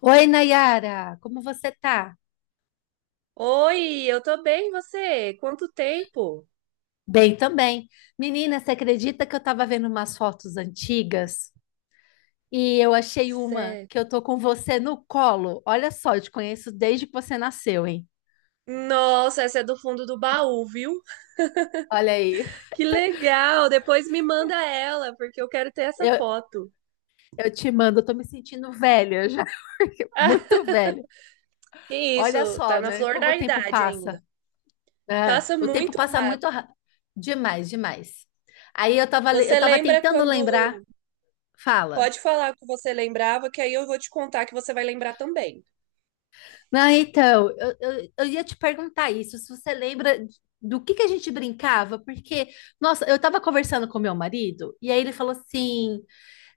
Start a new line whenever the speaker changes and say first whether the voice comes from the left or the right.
left: Oi, Nayara, como você tá?
right: Oi, eu tô bem, e você? Quanto tempo?
left: Bem também. Menina, você acredita que eu tava vendo umas fotos antigas e eu achei uma
right: Sé-
left: que eu tô com você no colo? Olha só, eu te conheço desde que você nasceu, hein?
right: Nossa, essa é do fundo do baú, viu?
left: Olha aí.
right: Que legal! Depois me manda ela, porque eu quero ter essa
left: Eu,
right: foto.
left: eu te mando, eu tô me sentindo velha já,
right: Ah,
left: muito velha.
right: que
left: Olha
right: isso, tá
left: só,
right: na
left: né?
right: flor
left: Como o
right: da
left: tempo
right: idade ainda.
left: passa, né?
right: Passa
left: O tempo
right: muito
left: passa
right: rápido.
left: muito demais, demais. Aí eu
right: Você
left: tava
right: lembra
left: tentando lembrar.
right: quando.
left: Fala.
right: Pode falar o que você lembrava, que aí eu vou te contar que você vai lembrar também.
left: Não, então, eu ia te perguntar isso, se você lembra do que a gente brincava, porque, nossa, eu tava conversando com meu marido, e aí ele falou assim,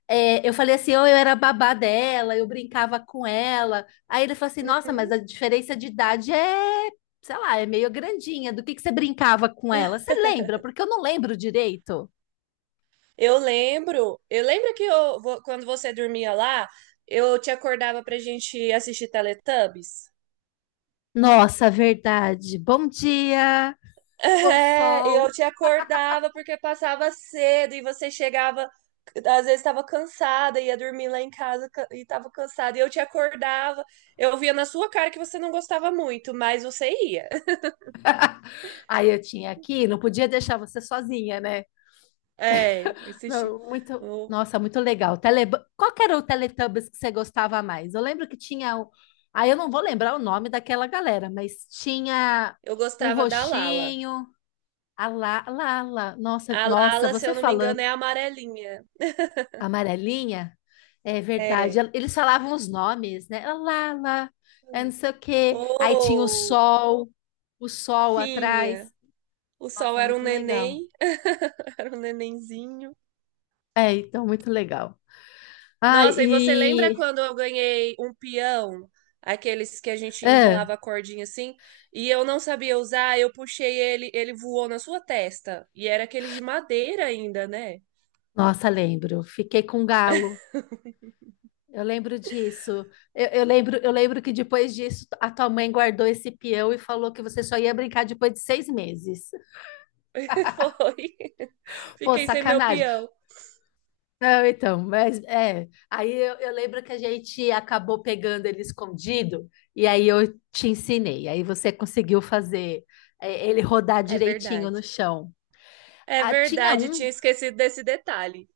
left: é, eu falei assim, oh, eu era babá dela, eu brincava com ela, aí ele falou assim, nossa, mas
right: Uhum.
left: a diferença de idade é, sei lá, é meio grandinha, do que você brincava com ela? Você lembra? Porque eu não lembro direito.
right: Eu lembro que quando você dormia lá, eu te acordava pra gente assistir Teletubbies.
left: Nossa, verdade. Bom dia, o
right: É, eu
left: sol.
right: te acordava porque passava cedo e você chegava, às vezes estava cansada, ia dormir lá em casa e estava cansada. E eu te acordava, eu via na sua cara que você não gostava muito, mas você ia.
left: Aí eu tinha aqui, não podia deixar você sozinha, né?
right: É, assisti.
left: Não, muito,
right: Eu,
left: nossa, muito legal. Tele... Qual que era o Teletubbies que você gostava mais? Eu lembro que tinha. Ah, eu não vou lembrar o nome daquela galera, mas tinha
right: eu
left: um
right: gostava da Lala.
left: roxinho. A lá, lá, lá. Nossa,
right: A
left: nossa,
right: Lala, se
left: você
right: eu não me
left: falando
right: engano, é amarelinha.
left: amarelinha, é verdade.
right: É.
left: Eles falavam os nomes, né? A lá, lá, é não sei o quê. Aí tinha
right: Pô,
left: o sol
right: tinha.
left: atrás.
right: O sol
left: Nossa,
right: era um
left: muito legal.
right: neném, era um nenenzinho.
left: É, então, muito legal. Ah,
right: Nossa, e você lembra
left: e.
right: quando eu ganhei um peão, aqueles que a gente
left: É.
right: enrolava a cordinha assim, e eu não sabia usar, eu puxei ele, ele voou na sua testa. E era aquele de madeira ainda, né?
left: Nossa, lembro. Fiquei com galo. Eu lembro disso. Eu lembro que depois disso a tua mãe guardou esse peão e falou que você só ia brincar depois de 6 meses.
right: Foi.
left: Pô,
right: Fiquei sem meu
left: sacanagem.
right: peão.
left: Não, então, mas é. Aí eu lembro que a gente acabou pegando ele escondido e aí eu te ensinei. Aí você conseguiu fazer ele rodar
right: É
left: direitinho no
right: verdade.
left: chão.
right: É
left: Ah, tinha
right: verdade,
left: um.
right: tinha esquecido desse detalhe.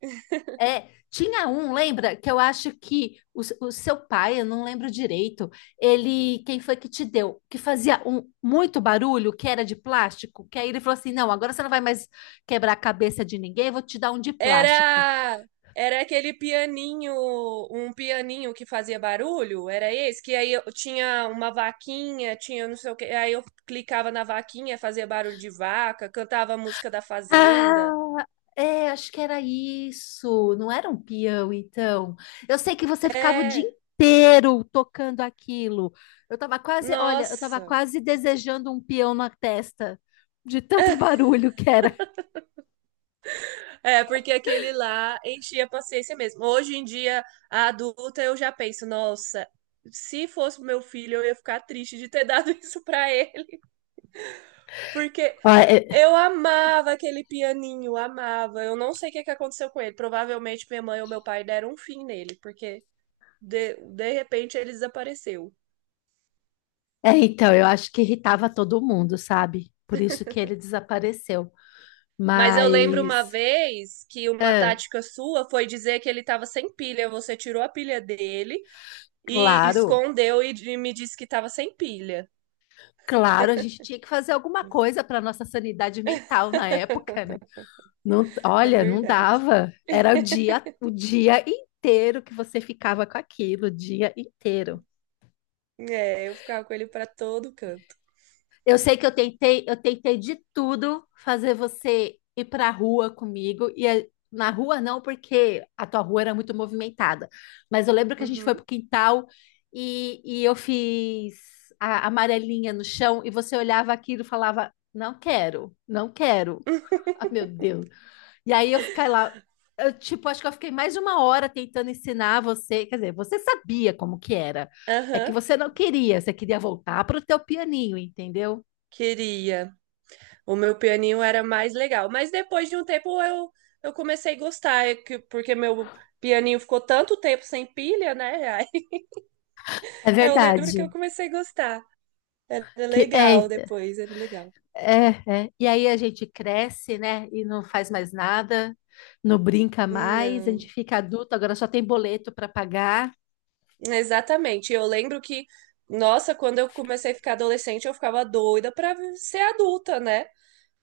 left: É, tinha um, lembra? Que eu acho que o, o seu pai, eu não lembro direito, ele, quem foi que te deu? Que fazia um, muito barulho, que era de plástico, que aí ele falou assim: não, agora você não vai mais quebrar a cabeça de ninguém, eu vou te dar um de plástico.
right: Era era aquele pianinho, um pianinho que fazia barulho, era esse, que aí eu tinha uma vaquinha, tinha não sei o que, aí eu clicava na vaquinha, fazia barulho de vaca, cantava a música da fazenda.
left: Ah, é, acho que era isso. Não era um peão, então. Eu sei que você ficava o dia
right: É,
left: inteiro tocando aquilo. Eu tava quase, olha, eu tava
right: nossa.
left: quase desejando um peão na testa, de tanto barulho que era.
right: É, porque aquele lá enchia a paciência mesmo. Hoje em dia, a adulta, eu já penso, nossa, se fosse meu filho, eu ia ficar triste de ter dado isso pra ele, porque eu amava aquele pianinho, amava. Eu não sei o que que aconteceu com ele. Provavelmente minha mãe ou meu pai deram um fim nele, porque de repente ele desapareceu.
left: É, então, eu acho que irritava todo mundo, sabe? Por isso que ele desapareceu.
right: Mas eu lembro
left: Mas,
right: uma vez que uma
left: é,
right: tática sua foi dizer que ele estava sem pilha. Você tirou a pilha dele e
left: claro,
right: escondeu e me disse que estava sem pilha.
left: claro, a gente tinha que fazer alguma coisa para nossa sanidade mental na época, né? Não,
right: É
left: olha, não
right: verdade.
left: dava. Era o dia inteiro que você ficava com aquilo, o dia inteiro.
right: É, eu ficava com ele para todo canto.
left: Eu sei que eu tentei de tudo fazer você ir pra rua comigo. Na rua não, porque a tua rua era muito movimentada. Mas eu lembro que a gente foi
right: Uhum.
left: pro quintal e eu fiz a amarelinha no chão e você olhava aquilo e falava, não quero, não quero. Ah, meu Deus. E aí eu fiquei lá, eu, tipo, acho que eu fiquei mais de uma hora tentando ensinar você. Quer dizer, você sabia como que era. É que
right: Aham.
left: você não queria, você queria voltar pro teu pianinho, entendeu?
right: Queria. O meu pianinho era mais legal. Mas depois de um tempo eu comecei a gostar, porque meu pianinho ficou tanto tempo sem pilha, né? Aí
left: É
right: eu lembro que
left: verdade.
right: eu comecei a gostar. Era
left: Que é,
right: legal depois, era legal.
left: é, é. E aí a gente cresce, né? E não faz mais nada, não brinca mais, a gente
right: Não,
left: fica adulto, agora só tem boleto para pagar.
right: exatamente. Eu lembro que, nossa, quando eu comecei a ficar adolescente, eu ficava doida pra ser adulta, né?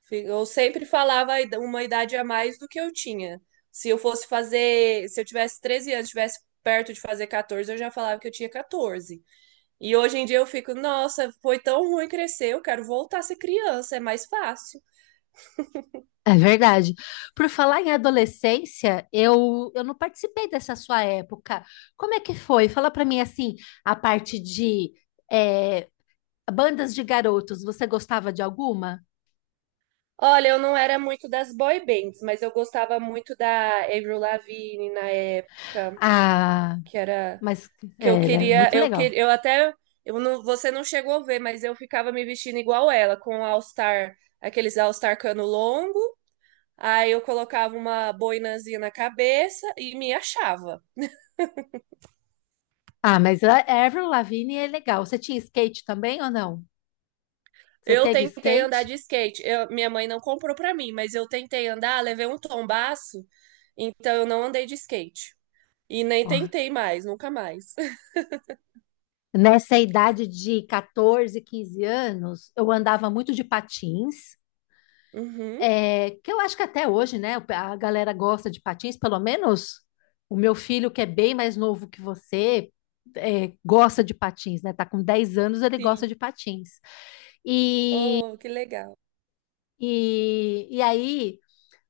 right: Eu sempre falava a uma idade a mais do que eu tinha. Se eu fosse fazer, se eu tivesse 13 anos, tivesse perto de fazer 14, eu já falava que eu tinha 14. E hoje em dia eu fico, nossa, foi tão ruim crescer, eu quero voltar a ser criança, é mais fácil.
left: É verdade. Por falar em adolescência, eu não participei dessa sua época. Como é que foi? Fala para mim assim, a parte de é, bandas de garotos, você gostava de alguma?
right: Olha, eu não era muito das boy bands, mas eu gostava muito da Avril Lavigne na época,
left: Ah,
right: que era
left: mas
right: que eu
left: ele era
right: queria,
left: muito
right: eu
left: legal.
right: queria, eu até eu não, você não chegou a ver, mas eu ficava me vestindo igual ela, com All Star, aqueles All Star cano longo, aí eu colocava uma boinazinha na cabeça e me achava.
left: Ah, mas a Avril Lavigne é legal. Você tinha skate também ou não? Você
right: Eu
left: teve
right: tentei andar
left: skate?
right: de skate. Minha mãe não comprou pra mim, mas eu tentei andar, levei um tombaço, então eu não andei de skate. E nem
left: Ó,
right: tentei mais, nunca mais.
left: nessa idade de 14, 15 anos, eu andava muito de patins,
right: Uhum,
left: que eu acho que até hoje, né? A galera gosta de patins, pelo menos o meu filho, que é bem mais novo que você, gosta de patins, né? Tá com 10 anos, ele gosta
right: sim.
left: de patins. E,
right: Oh, que legal.
left: e aí.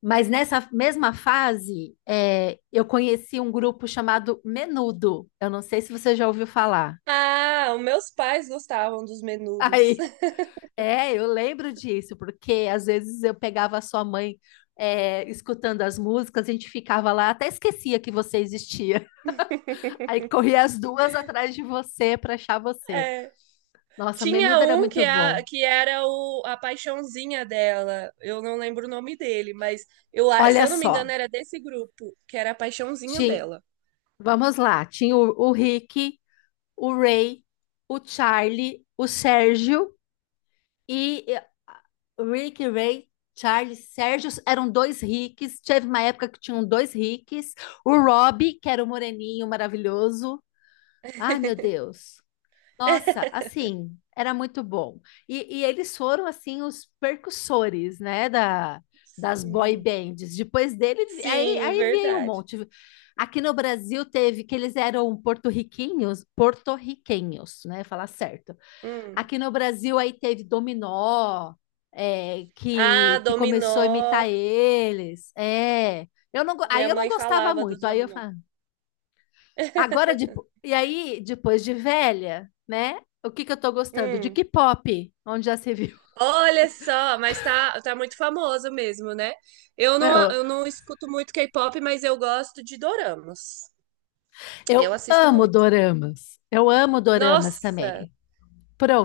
left: Mas nessa mesma fase, eu conheci um grupo chamado Menudo. Eu não sei se você já ouviu falar.
right: Ah, os meus pais gostavam dos menudos.
left: Aí, eu lembro disso, porque às vezes eu pegava a sua mãe, escutando as músicas, a gente ficava lá, até esquecia que você existia. Aí corria as duas atrás de você para achar você.
right: É.
left: Nossa,
right: Tinha
left: Menudo era
right: um que,
left: muito bom.
right: que era o, a paixãozinha dela. Eu não lembro o nome dele, mas se
left: Olha
right: eu não me
left: só,
right: engano, era desse grupo, que era a paixãozinha
left: tinha,
right: dela.
left: vamos lá, tinha o Rick, o Ray, o Charlie, o Sérgio. E Rick, Ray, Charles, Sérgio eram dois Ricks. Teve uma época que tinham dois Ricks. O Rob, que era o moreninho maravilhoso. Ai, meu Deus. Nossa, assim, era muito bom. E eles foram, assim, os percussores, né, das boy
right: Sim,
left: bands. Depois dele, aí,
right: Sim,
left: aí veio um
right: verdade.
left: monte. Aqui no Brasil teve que eles eram porto-riquinhos, porto-riquenhos, né, falar certo.
right: Hum.
left: Aqui no Brasil aí teve Dominó, que,
right: Ah,
left: que começou a imitar
right: dominó.
left: eles. É, eu não, go- aí
right: Minha
left: eu não
right: mãe
left: gostava
right: falava dos
left: muito. Aí eu
right: dominó.
left: falo, agora de, e aí depois de velha, né? O que que eu tô gostando? De
right: Hum.
left: K-pop, onde já se viu.
right: Olha só, mas tá, tá muito famoso mesmo, né?
left: Eu,
right: Eu não escuto muito K-pop, mas eu gosto de doramas. Eu
left: eu
right: assisto
left: amo
right: muito.
left: doramas. Eu amo doramas
right: Nossa,
left: também.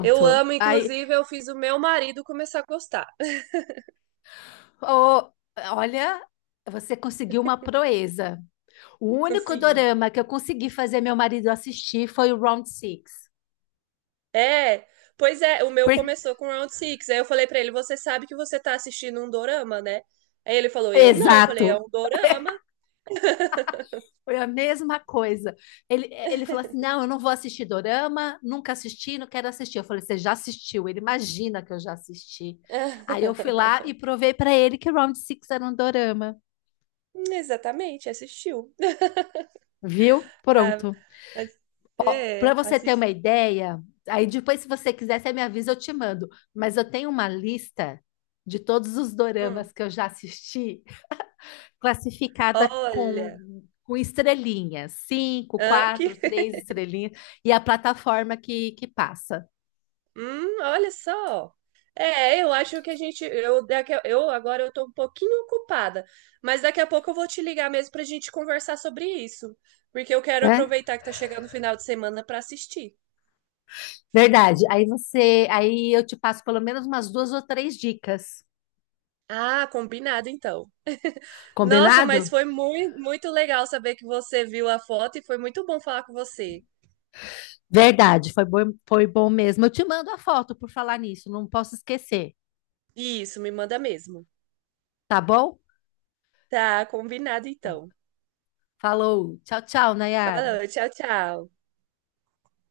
right: eu amo,
left: Aí,
right: inclusive, eu fiz o meu marido começar a gostar.
left: ô, olha, você conseguiu uma proeza. O único
right: Consegui.
left: dorama que eu consegui fazer meu marido assistir foi o Round Six.
right: É, pois é, o meu
left: Por-
right: começou com Round Six. Aí eu falei pra ele, você sabe que você tá assistindo um dorama, né? Aí ele falou, eu não. Eu falei, é
left: Exato.
right: um dorama.
left: Foi a mesma coisa. Ele falou assim: não, eu não vou assistir Dorama, nunca assisti, não quero assistir. Eu falei: você já assistiu? Ele imagina que eu já assisti. Aí eu fui lá e provei para ele que Round Six era um Dorama.
right: Exatamente, assistiu.
left: Viu?
right: Ah,
left: Pronto.
right: mas-
left: Para
right: é,
left: você ter uma
right: assist...
left: ideia, aí depois, se você quiser, você me avisa, eu te mando. Mas eu tenho uma lista de todos os
right: Hum,
left: doramas que eu já assisti classificada
right: olha,
left: com estrelinhas, cinco,
right: ah, que...
left: quatro, três estrelinhas, e a plataforma que passa,
right: Olha só. É, eu acho que a gente, eu, daqui, eu agora eu tô um pouquinho ocupada, mas daqui a pouco eu vou te ligar mesmo pra gente conversar sobre isso, porque eu quero
left: né?
right: aproveitar que tá chegando o final de semana pra assistir.
left: Verdade. Aí eu te passo pelo menos umas duas ou três dicas.
right: Ah, combinado então. Nossa, mas
left: Combinado?
right: foi muito, muito legal saber que você viu a foto e foi muito bom falar com você.
left: Verdade, foi bom mesmo. Eu te mando a foto por falar nisso, não posso esquecer,
right: Isso, me manda mesmo.
left: tá bom?
right: Tá, combinado
left: Tá.
right: então.
left: Falou. Tchau, tchau, Nayara.
right: Falou, tchau, tchau.